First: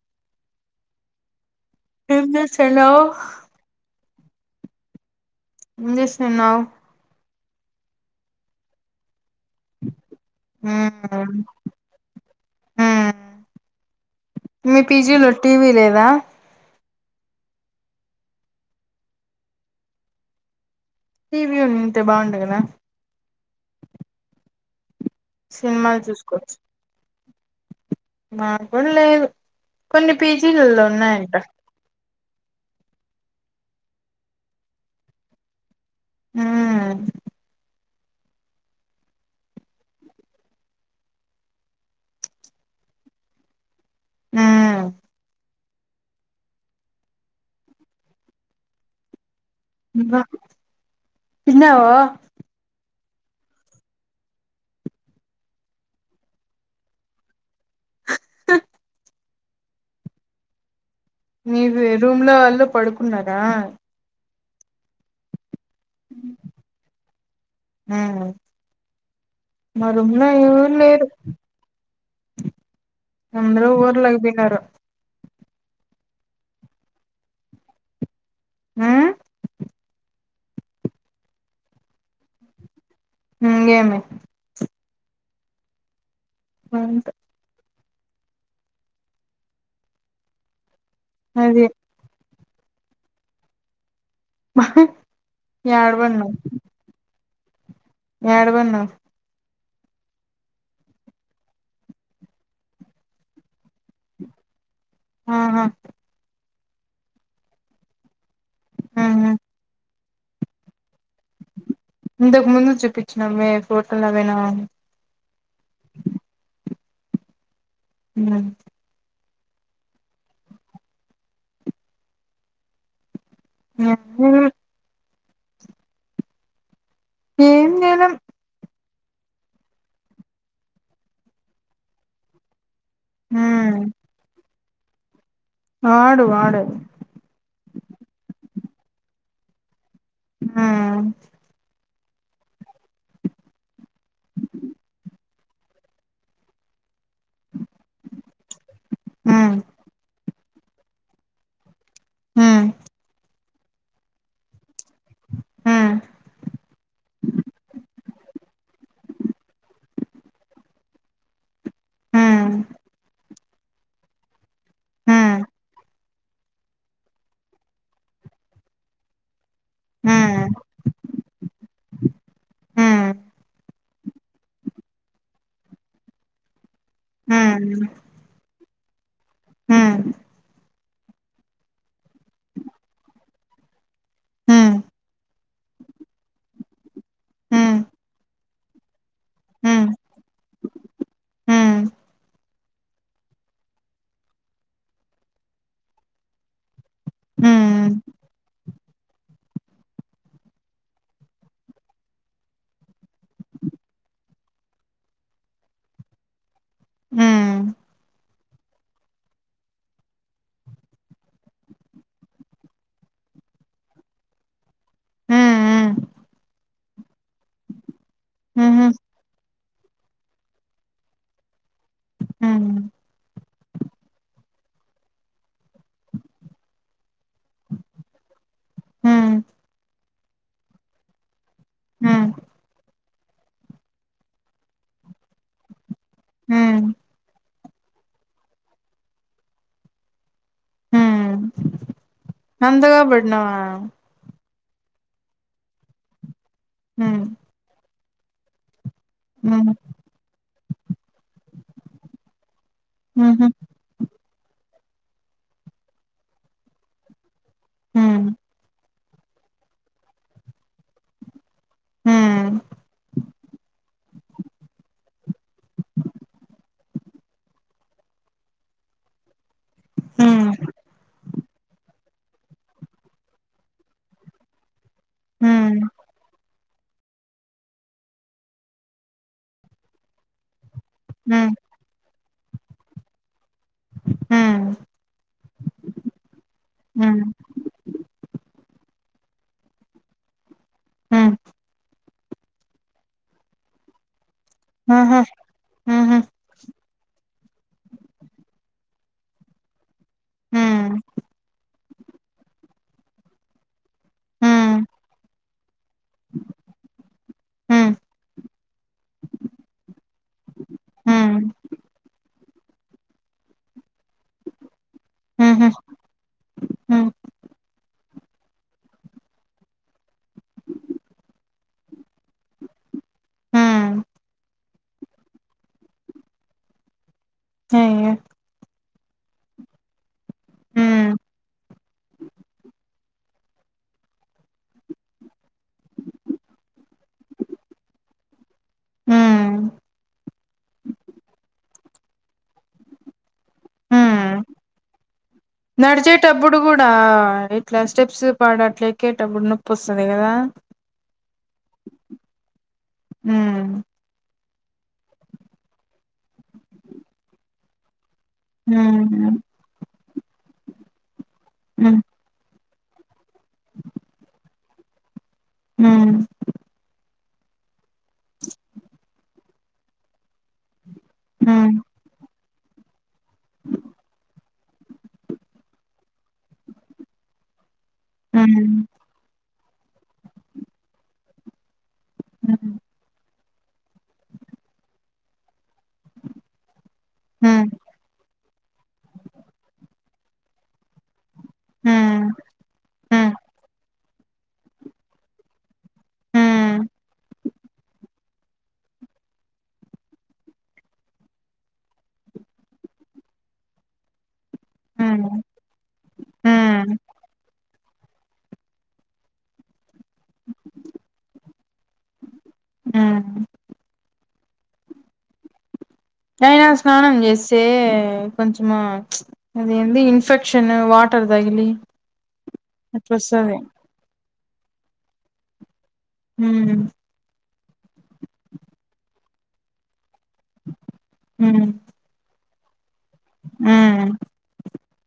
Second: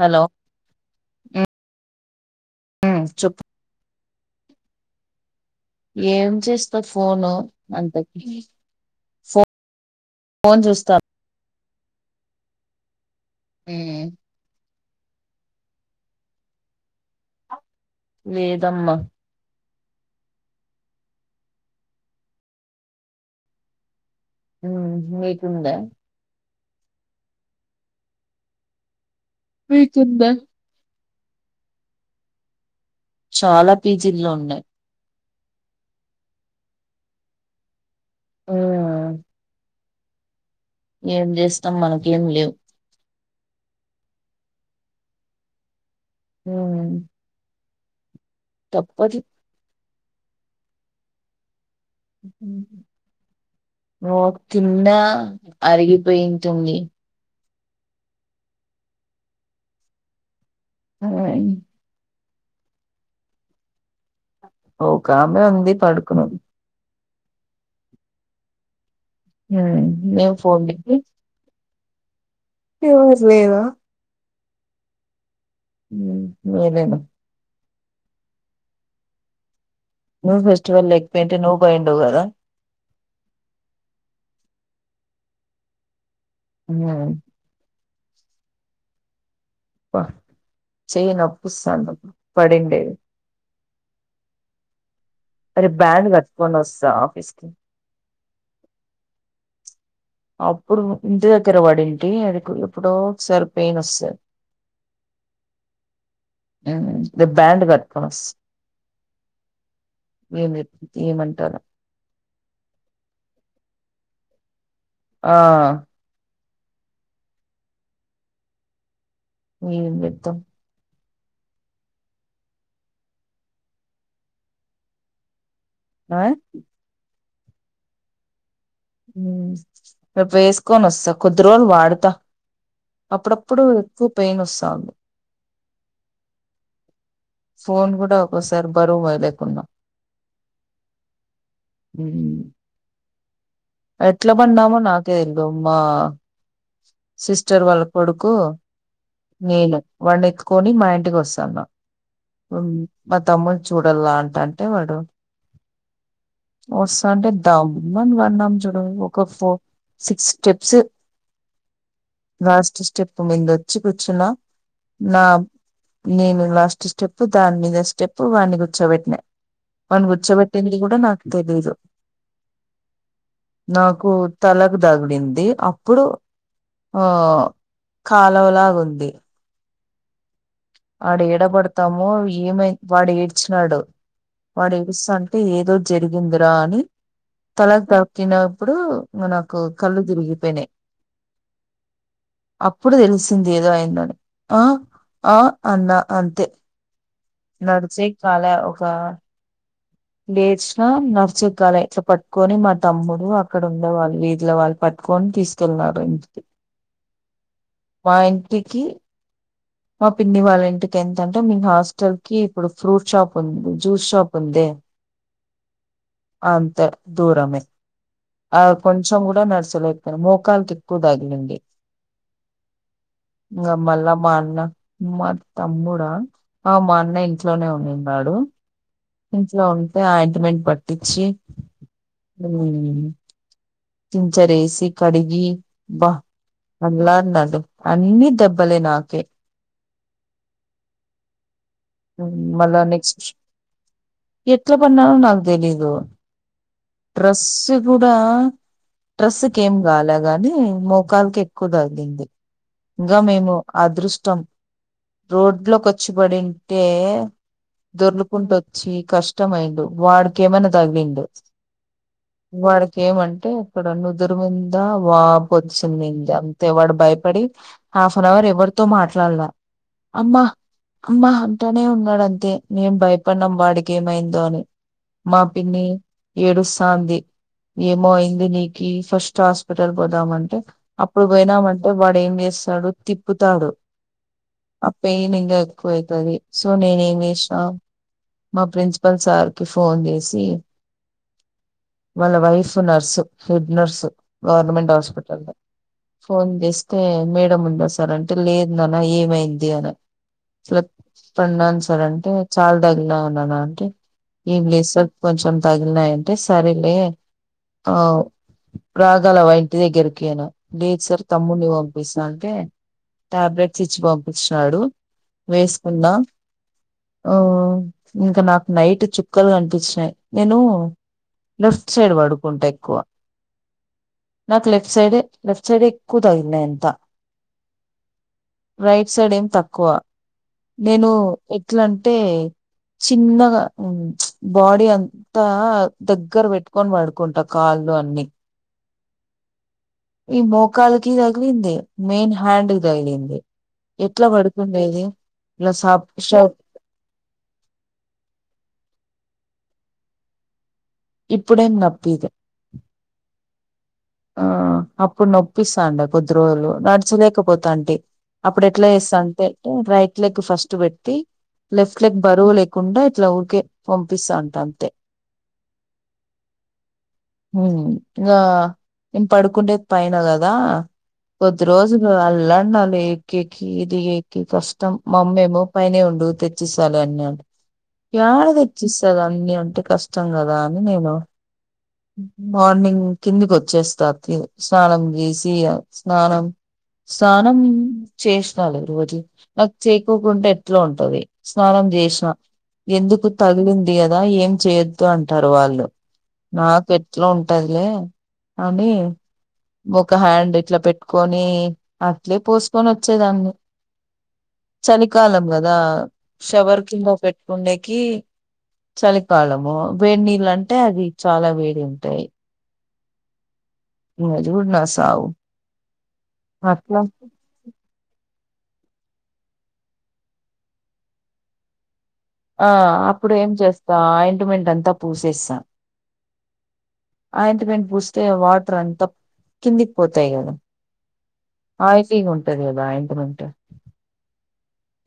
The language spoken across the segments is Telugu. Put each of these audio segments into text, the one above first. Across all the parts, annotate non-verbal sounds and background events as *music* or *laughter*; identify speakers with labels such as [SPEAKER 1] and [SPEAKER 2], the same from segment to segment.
[SPEAKER 1] హలో
[SPEAKER 2] ఏం చేస్తున్నావ్ హలో
[SPEAKER 1] ఉమ్ చెప్పు ఏం
[SPEAKER 2] చేస్తున్నావ్
[SPEAKER 1] చేస్తా ఫోను అంత స
[SPEAKER 2] ఉమ్
[SPEAKER 1] ఉమ్
[SPEAKER 2] మీ పిజీలో టీవీ లేదా
[SPEAKER 1] లేదమ్మా
[SPEAKER 2] టీవీ ఉంటే బాగుండ కదా
[SPEAKER 1] ఉ
[SPEAKER 2] సినిమాలు చూసుకోవచ్చు మా కూడా లేదు కొన్ని
[SPEAKER 1] మీకుందా
[SPEAKER 2] పీజీలలో ఉన్నాయంట
[SPEAKER 1] చాలా పీజీల్లో ఉన్నాయి
[SPEAKER 2] ఆ
[SPEAKER 1] ఆ ఏం చేస్తాం మనకేం లేవు
[SPEAKER 2] ఆ
[SPEAKER 1] హ తప్పది
[SPEAKER 2] అ
[SPEAKER 1] ఉమ్, ఓ తిన్నా అరిగిపోయంటుంది ఉమ్
[SPEAKER 2] నీవె రూమ్ల వాళ్ళు పడుకున్నరా
[SPEAKER 1] ఓ కామె ఉంది పడుకున్నది
[SPEAKER 2] ఆ
[SPEAKER 1] ఉమ్
[SPEAKER 2] మా రూంలో
[SPEAKER 1] నేను ఫోన్
[SPEAKER 2] ఎవర్
[SPEAKER 1] చేసి
[SPEAKER 2] లేరు
[SPEAKER 1] ఎవరు లేరా
[SPEAKER 2] అంద్రు ఊర్లోకిపోయినారు
[SPEAKER 1] ఉమ్ ఎవర్లేరు
[SPEAKER 2] ఆ
[SPEAKER 1] నువ్ ఫెస్టివల్ లెకపోయుంటే నువ్ పోయిండేవ్ గదా
[SPEAKER 2] హ్మ్ గేమి
[SPEAKER 1] హ్మ్ బ్బ చెయ్యి
[SPEAKER 2] అది
[SPEAKER 1] నొప్పుస్తాన్ది పడిండేది
[SPEAKER 2] మ
[SPEAKER 1] అరే బ్యాడ్ గట్టుకోనొస్తా ఆఫీస్ కి
[SPEAKER 2] యాడబన్నావ్
[SPEAKER 1] అప్పుడు ఇంటి దగ్గర పడింటీ అది ఎప్పుడో ఒకసారి పెయిన్ వస్తది
[SPEAKER 2] ఆహా
[SPEAKER 1] ఆ ద బ్యాండ్ గట్టుకొనొస్త
[SPEAKER 2] ఆహా
[SPEAKER 1] ఏం జెత్
[SPEAKER 2] ఇంతకు ముందు చూపిచ్చినమే ఫోటోలవేనా
[SPEAKER 1] ఆ
[SPEAKER 2] అ
[SPEAKER 1] ఏం జెత్తం
[SPEAKER 2] ఆ *unintelligible*
[SPEAKER 1] ఆ
[SPEAKER 2] ఏం లేదన్
[SPEAKER 1] ఉమ్ రేపేస్కొనొస్తా కొద్ది రోజులు వాడతా అప్పుడప్పుడు
[SPEAKER 2] మ్మ్
[SPEAKER 1] ఎక్కువ పెయినొస్తాంది
[SPEAKER 2] వాడు వాడు
[SPEAKER 1] తరు బరువు మోయలేకున్న
[SPEAKER 2] ఆ
[SPEAKER 1] ఉమ్ ఎట్లా పడినామో నాకే తెల్దు మా సిస్టర్ వాళ్ళ కొడుకు
[SPEAKER 2] మ్మ్
[SPEAKER 1] నేను వాడ్నేత్తుకొని మా ఇంటికొస్తాన్నా ఉమ్
[SPEAKER 2] మ్మ్
[SPEAKER 1] మా తమ్ముడు చూడాల అంటాంటే వాడు వస్తాంటే దమ్మని పడినం చూడు ఒక ఫో సిక్స్ స్టెప్స్
[SPEAKER 2] మ్మ్
[SPEAKER 1] లాస్ట్ స్టెప్ ముందొచ్చి కూర్చున్నా నా నేను లాస్ట్ స్టెప్పు, దాని మీద స్టెప్పు వాన్నీ కూర్చోబెట్టినా వాన్ని
[SPEAKER 2] మ్మ్
[SPEAKER 1] గూర్చోబెట్టింది గూడ నాకు తెలీదు
[SPEAKER 2] మ్మ్
[SPEAKER 1] నాకు తలకు తగిలింది అప్పుడు ఆ
[SPEAKER 2] మ్మ్
[SPEAKER 1] కాలవలాగుంది
[SPEAKER 2] హ్మ్
[SPEAKER 1] ఆడ ఏడబడతామో ఏమై వాడు ఏడ్చినాడు
[SPEAKER 2] మ్మ్
[SPEAKER 1] వాడేడుస్తాన్టే ఏదో జరిగిందిరా అని
[SPEAKER 2] మ్మ్
[SPEAKER 1] తలకి దాకినప్పుడు ఇగ నాకు
[SPEAKER 2] మ్మ్ మ్మ్
[SPEAKER 1] కళ్ళు తిరిగిపోయినయి
[SPEAKER 2] మ్మ్
[SPEAKER 1] అప్పుడు తెలిసింది ఏదో అయిందని ఆ ఆ అన్నా అంతే
[SPEAKER 2] మ్మ్ మ్మ్
[SPEAKER 1] నడిచే కాల ఒకా లేచిన నర్చెగ్గాల ఇట్ల పట్టుకొని మా తమ్ముడు అక్కడుండే వాళ్ళు వీధిలో వాళ్ళు పట్ కోన్ తీసుకెల్లినారు ఇంటికి.
[SPEAKER 2] మ్
[SPEAKER 1] మా ఇంటికి మా పిన్ని వాళ్ళ ఇంటికి ఎంతంటే మీ హాస్టల్ కి ఇప్పుడు ఫ్రూట్ షాప్ ఉంది జ్యూస్ షాప్ ఉందె
[SPEAKER 2] మ్మ్
[SPEAKER 1] అంత దూరము
[SPEAKER 2] మ్మ్
[SPEAKER 1] ఆ
[SPEAKER 2] మ్మ్ మ్మ్ మ్మ్
[SPEAKER 1] కొంచం కూడా నడుచలే మోకాలికి ఎక్కువ దగిలింది
[SPEAKER 2] మ్మ్ మ్మ్
[SPEAKER 1] ఇంగ మళ్ళా మా అన్న మా తమ్ముడా ఆ మా అన్న ఇంట్లోనే ఉన్నినాడు ఇంట్లో ఉంటే ఆయింట్ మెంట్ పట్టించి టించారెసి కడిగి బా
[SPEAKER 2] మ్మ్
[SPEAKER 1] అల్లాలాడు అన్ని దెబ్బలే నాకే
[SPEAKER 2] మ్మ్
[SPEAKER 1] మ్మ్ మళ్ళా
[SPEAKER 2] అంతగా
[SPEAKER 1] నెస్ట్
[SPEAKER 2] పడినావా
[SPEAKER 1] ఎట్లా పన్నారో నాకు తెలీదు
[SPEAKER 2] మ్మ్
[SPEAKER 1] డ్రస్స్ గూడా డ్రెస్సుకి
[SPEAKER 2] మ్మ్
[SPEAKER 1] ఏం గాలగాని మోకాల్కి ఎక్కువ తగిలింది ఇంగా
[SPEAKER 2] మ్మ్
[SPEAKER 1] మేము అదృష్టం రోడ్లో కొచ్చి పడింటే
[SPEAKER 2] మ్మ్
[SPEAKER 1] దొర్లుకుంటు వచ్చి కష్టం అయిండు వాడికిమన్న దగిలిండు.
[SPEAKER 2] మ్మ్
[SPEAKER 1] వాడికెమంటే నుదురు మిందా వాపు వొచ్చింది ఇంగా అంతే వాడు భయపడి హాఫ్ అన్ అవర్ ఎవరితో మా మాట్లాళ్ల అమ్మ
[SPEAKER 2] మ్మ్
[SPEAKER 1] అమ్మ అంటానే ఉ న్నాడంతే మేం భయపడ్నాం వాడికి ఏమైందో అని మా పిన్ని
[SPEAKER 2] హ్మ్
[SPEAKER 1] ఏడుసాంది ఏమో అయింది నీ ఈ ఫస్ట్ హాస్పిటల్ పోదామంటే అప్పుడు
[SPEAKER 2] హ్మ్
[SPEAKER 1] పోయినామంటే వాడు ఏం చేస్తాడు తిప్పు తాడు
[SPEAKER 2] హ్మ్
[SPEAKER 1] అ పయిన్ ఇంకా ఎక్కువ అయితాది సో నేనే ఏం
[SPEAKER 2] హ్మ్
[SPEAKER 1] చేసినా మా ప్రిన్సిపల్ సార్కి ఫోన్ చేసి
[SPEAKER 2] హ్మ్.
[SPEAKER 1] వాళ్ళ wife nurse head nurse government
[SPEAKER 2] ఆహా!
[SPEAKER 1] హాస్పిటల్ లో
[SPEAKER 2] ఆహా!
[SPEAKER 1] ఫోన్ జెసి తె మేడం ఉంది సార్ అంటే లేదునాన ఏమైంది అనా
[SPEAKER 2] హ్మ్.
[SPEAKER 1] చెప్తున్నాను సార్ అంటే చాలా దగ్న ఉన్నానంటే ఏ
[SPEAKER 2] హ్మ్.
[SPEAKER 1] లేదు సార్ కొంచెం తగిలినాయంటే సరేలే ఆ
[SPEAKER 2] హ్మ్.
[SPEAKER 1] రాగలవా ఇంటి దగ్గరకి యను లేదు సార్
[SPEAKER 2] హ్మ్.
[SPEAKER 1] తమ్మున్ని పంపిస్తా టె టాబ్లెట్స్ ఇచ్చి పంపిచిన్నాడు
[SPEAKER 2] హుహు.
[SPEAKER 1] వేసుకుందా
[SPEAKER 2] హ్మ్.
[SPEAKER 1] ఓ ఇంకా నాకు నైట్ చుక్కలు కనిపించినాయి నేను లెఫ్ట్ సైడ్ పడుకుంటా ఎక్కువ
[SPEAKER 2] హ్మ్.
[SPEAKER 1] నాకు లెఫ్ట్ సైడే లెఫ్ట్ సైడే ఎక్కువ తగినయి అంత
[SPEAKER 2] అయ్యో!
[SPEAKER 1] రైట్ సైడ్ ఏం తక్కువ నేను
[SPEAKER 2] హ్మ్.
[SPEAKER 1] ఎట్లాంటే చిన్నగా బాడీ అంతా దగ్గర పెట్టుకొని పడుకుంటా కాలు లో అన్ని
[SPEAKER 2] హ్మ్.
[SPEAKER 1] ఈ మోకాలి కి తగిలింది మెయిన్ హ్యాండ్ కి తగిలింది ఎట్లా
[SPEAKER 2] హ్మ్.
[SPEAKER 1] పడుకుండేది ఇలా సాప్
[SPEAKER 2] నడిచేటప్పుడు
[SPEAKER 1] షాప్
[SPEAKER 2] గూడా ఇట్లా స్టెప్స్ పడట్లే ఎక్కేటప్పుడు నొ పుస్తది గదా
[SPEAKER 1] ఇప్పుడేం నొప్పీదు
[SPEAKER 2] హ్మ్.
[SPEAKER 1] ఆ అప్పుడు నొప్పిస్తాండా కొద్ది రోజులు నడచలేకపోతాంటి అప్పుడు ఎట్లా చేస్తా
[SPEAKER 2] హ్మ్.
[SPEAKER 1] అంటేే రైట్ లెగ్ ఫస్ట్ పెట్టి
[SPEAKER 2] హ్మ్.
[SPEAKER 1] లెఫ్ట్ లెగ్ బరువు లె కుండా ఇట్లా ఊరికే పంపిస్తాంటి అంతే
[SPEAKER 2] మ్
[SPEAKER 1] హు ఇంగా నేన్ పడుకుండేది పైన గదా కొద్ధి
[SPEAKER 2] హ్మ్.
[SPEAKER 1] రోజులు అల్లా అన్నాల ఏక్కేకి ఇది ఏక్కి కష్టం మామ్మేమో పైనే ఉండువు తెచ్చిస్తాలె అన్యాది యాడ
[SPEAKER 2] హ్మ్.
[SPEAKER 1] తెచ్చిస్తది అన్ని అంటే కష్టం గదా అని నేను
[SPEAKER 2] హ్మ్.
[SPEAKER 1] మార్నింగ్ కిందికి వచ్చేస తతి స్నానం చేసియియ స్నానం స్నానం
[SPEAKER 2] హ్మ్. హ్మ్.
[SPEAKER 1] చేసినాలే రోజు నాక్ చేయ తకుంటే ఎట్లా ఉంటది స్నానం
[SPEAKER 2] హ్మ్.
[SPEAKER 1] చేసినా ఎందుకు
[SPEAKER 2] హ్మ్.
[SPEAKER 1] తగిలింది ది కదా ఏం చేయొద్దు అంటారు వాళ్ళు నాకేట్లో ఉంటదిలే అని ఒక హ్యాండ్ ఇట్లా పెట్టుకొని అట్లే పోసుకొని వచ్చేదాన్ని
[SPEAKER 2] హ్మ్.
[SPEAKER 1] చలికాలం కదా శవర్
[SPEAKER 2] హ్మ్.
[SPEAKER 1] కింద పెట్టుకుండే కి చలికాలము వేడి నీళ్ళ అంటే అవి చాలా వేడి ఉంటాయి
[SPEAKER 2] ఉహూ
[SPEAKER 1] ఓ ఆది నుడు నా సవ్
[SPEAKER 2] అయినా స్నానం చేసే అది కొంచము అది ఎంది ఇన్ఫెక్షన్ వాటర్ తగిలి
[SPEAKER 1] ఆ అప్పుడు ఏం
[SPEAKER 2] అట్లొస్తది
[SPEAKER 1] చేస్తా ఆయింట్మెంట్ అంతా పూసేస్తా
[SPEAKER 2] మ్మ్
[SPEAKER 1] ఆయింట్మెంట్ పూస్తే వాటర్ అంత కింది పోతాయి కదా
[SPEAKER 2] మ్మ్
[SPEAKER 1] ఆయిలిగా ఉంటాది కదా ఆయింట్మెంట్
[SPEAKER 2] మ్మ్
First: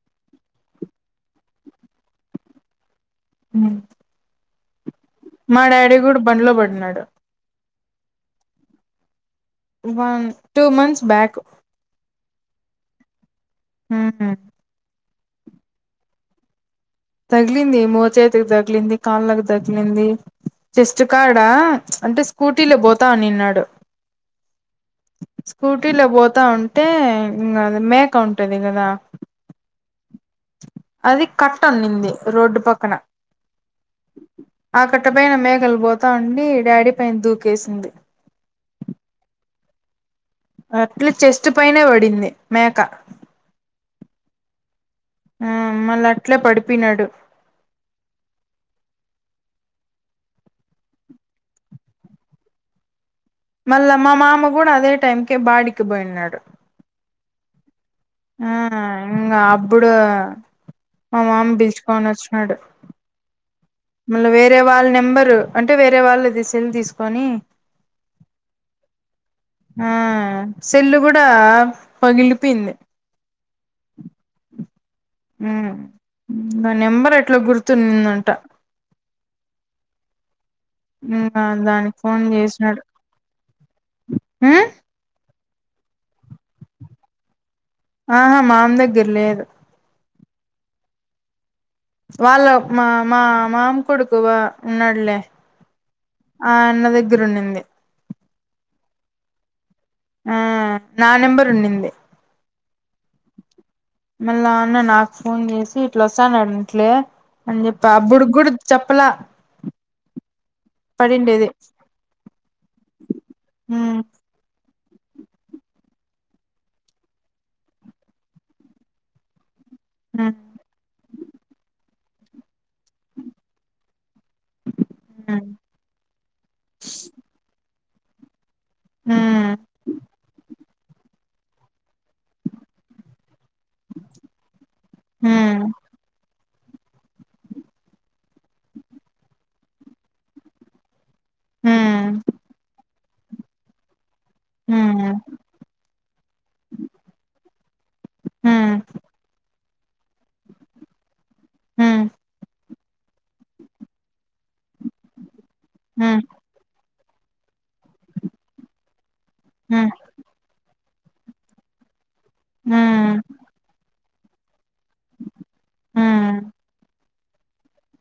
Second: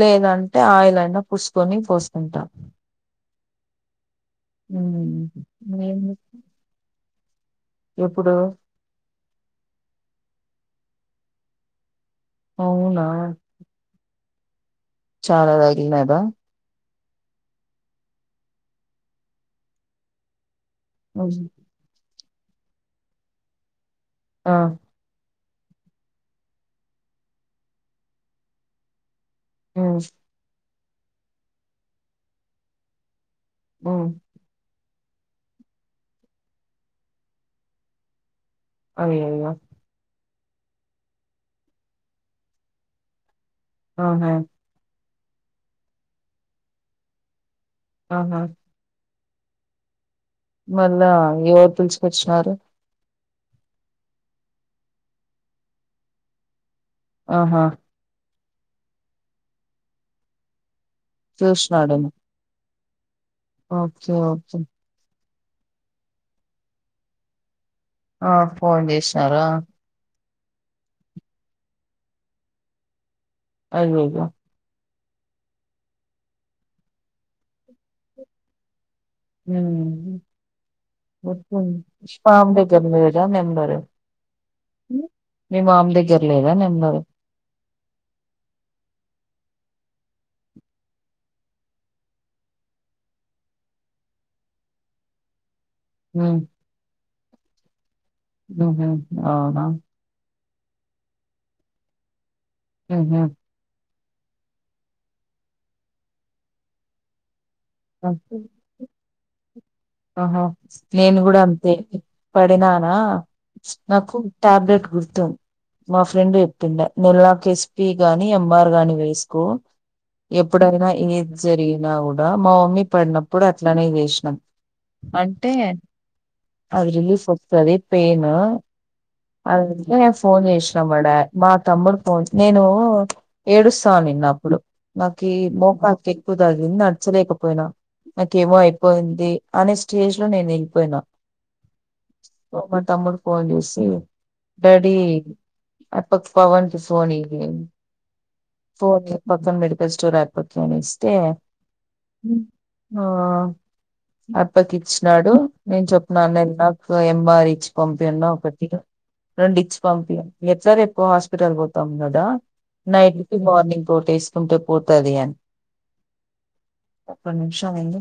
[SPEAKER 1] లేదంటే ఆయిలైనా పుసుకొని పోస్కూంటాం
[SPEAKER 2] హ్మ్
[SPEAKER 1] ఉమ్
[SPEAKER 2] మా డాడీ
[SPEAKER 1] ఏంది
[SPEAKER 2] కూడ బండ్లో పడినాడు
[SPEAKER 1] ఎప్పుడు
[SPEAKER 2] వన్ టూ మంత్స్ బ్యాక్
[SPEAKER 1] అవునా
[SPEAKER 2] మ్మ్
[SPEAKER 1] చాలా తగలిన్నాదా
[SPEAKER 2] తగిలింది మోచేతికి తగిలింది కాళ్ళకి తగిలింది చెస్ట్
[SPEAKER 1] హ్మ్.
[SPEAKER 2] కాడా అంటే స్కూటీలో పోతానిన్నాడు
[SPEAKER 1] ఆ
[SPEAKER 2] స్కూటీలో పోతా ఉంటే ఇంకా మేక ఉంటది కదా
[SPEAKER 1] ఉమ్
[SPEAKER 2] అది కట్ అన్నింది రోడ్డు పక్కన
[SPEAKER 1] ఓ
[SPEAKER 2] ఆకట్ట పైన మేకలు పోతా ఉండి డాడీ పైన దూకేసింది
[SPEAKER 1] అయ్యొయ్యో
[SPEAKER 2] అట్లే చెస్ట్ పైనే పడింది మేక
[SPEAKER 1] ఆహా
[SPEAKER 2] ఆ మళ్ళ అట్లే పడిపోయినడు
[SPEAKER 1] ఆహా మళ్ళ ఎవరు పిలుచుకొచ్చినారు
[SPEAKER 2] మళ్ళా మా మామ కూడా అదే టైంకే బాడికి పోయినాడు
[SPEAKER 1] ఆహ
[SPEAKER 2] ఆ ఇంకా అప్పుడు మా మామ పిల్చుకొని
[SPEAKER 1] చూసినాడేమో
[SPEAKER 2] వచ్చినాడు
[SPEAKER 1] ఓకే
[SPEAKER 2] మళ్ళ
[SPEAKER 1] ఓకే
[SPEAKER 2] వేరే వాళ్ళ నెంబరు అంటే వేరే వాళ్ళది సెల్ తీసుకొని
[SPEAKER 1] ఆ ఫోన్ చేసిసరా
[SPEAKER 2] ఆ సెల్లు కూడా పగిలిపోయింది
[SPEAKER 1] అయ్యయ్యో
[SPEAKER 2] ఉమ్ ఇంగా నెంబర్ ఎట్లా గుర్తున్నిందట
[SPEAKER 1] ఉహూ
[SPEAKER 2] ఇంగా
[SPEAKER 1] *unintelligible* మీ
[SPEAKER 2] దానికి ఫోన్
[SPEAKER 1] మామా
[SPEAKER 2] చేసినాడు
[SPEAKER 1] దగ్గరా లేదా నెంబర్
[SPEAKER 2] ఉమ్
[SPEAKER 1] మీ మామ దగ్గర లేదా నంబరు
[SPEAKER 2] ఆహా మామ్ దగ్గర లేదు వాళ్ళ మా మా మామ కొడుకు వ ఉన్నాడులే ఆ అన్న దగ్గర ఉండింది
[SPEAKER 1] హుహ్ అవునా.
[SPEAKER 2] ఆ నా నెంబర్ ఉండింది.
[SPEAKER 1] హుహ్
[SPEAKER 2] మళ్ళా అన్న నాకు ఫోన్ చేసి ఇట్లా వస్తాను అంట్లే అని చెప్పా అప్పటిగూడ చెప్పలా.
[SPEAKER 1] ఆహా నేను కూడా
[SPEAKER 2] పడిండేది
[SPEAKER 1] అంతే పడినానా
[SPEAKER 2] హ్మ్
[SPEAKER 1] నాకు ట్యాబ్లెట్ గుర్తు మా ఫ్రెండ్ చెప్పిండె నెల్లాకు ఎస్పి గాని ఎంఆర్ గాని వేసుకో
[SPEAKER 2] హ్మ్
[SPEAKER 1] ఎప్పుడైనా ఏది జరిగినా కూడా మా మమ్మీ పడినప్పుడు అట్లనే చేశినం.
[SPEAKER 2] హ్మ్
[SPEAKER 1] అంటే అది రిలీఫ్ వస్తది పెయిన్. అందుకే నేను ఫోన్ చేశినా మా డా మా తమ్ముడు ఫోన్ నేను ఏడుస్తా ఉండిన్నాప్పుడు నాకి ఈ
[SPEAKER 2] హ్మ్
[SPEAKER 1] మోకాలుకి ఎక్కువ తాకింది నడ్చలేకపోయినా, నాకేమో అయిపోయింది అనే స్టేజ్ లో నేను ఎళ్ళిపోయినా.
[SPEAKER 2] హ్మ్
[SPEAKER 1] ప్పుడు మా తమ్ముడు ఫోన్ చేసి డాడీ
[SPEAKER 2] హ్మ్
[SPEAKER 1] అటు పక్కా పవన్ కి ఫోన్ ఇయ్యి.
[SPEAKER 2] హ్మ్
[SPEAKER 1] ఫోన్ పక్కన మెడికల్ స్టోర్ *unintelligible* నిస్తే
[SPEAKER 2] హ్మ్
[SPEAKER 1] ఆ అప్పగిచ్చినాడు నేను
[SPEAKER 2] హ్మ్
[SPEAKER 1] చెప్పినాను నాకు ఎంఆర్ ఇచ్చి పంపిఅన్నా ఒకటి రెండు ఇచ్చి
[SPEAKER 2] హ్మ్
[SPEAKER 1] పంపిఅన్నా ఎట్లా రే పు హాస్పిటల్ కి పోతాం కదా
[SPEAKER 2] హ్మ్
[SPEAKER 1] నైట్ కి మార్నింగ్ కోటేసుకుంటే పోతది అని.
[SPEAKER 2] హ్మ్
[SPEAKER 1] ఒక నిమిషం ఉండు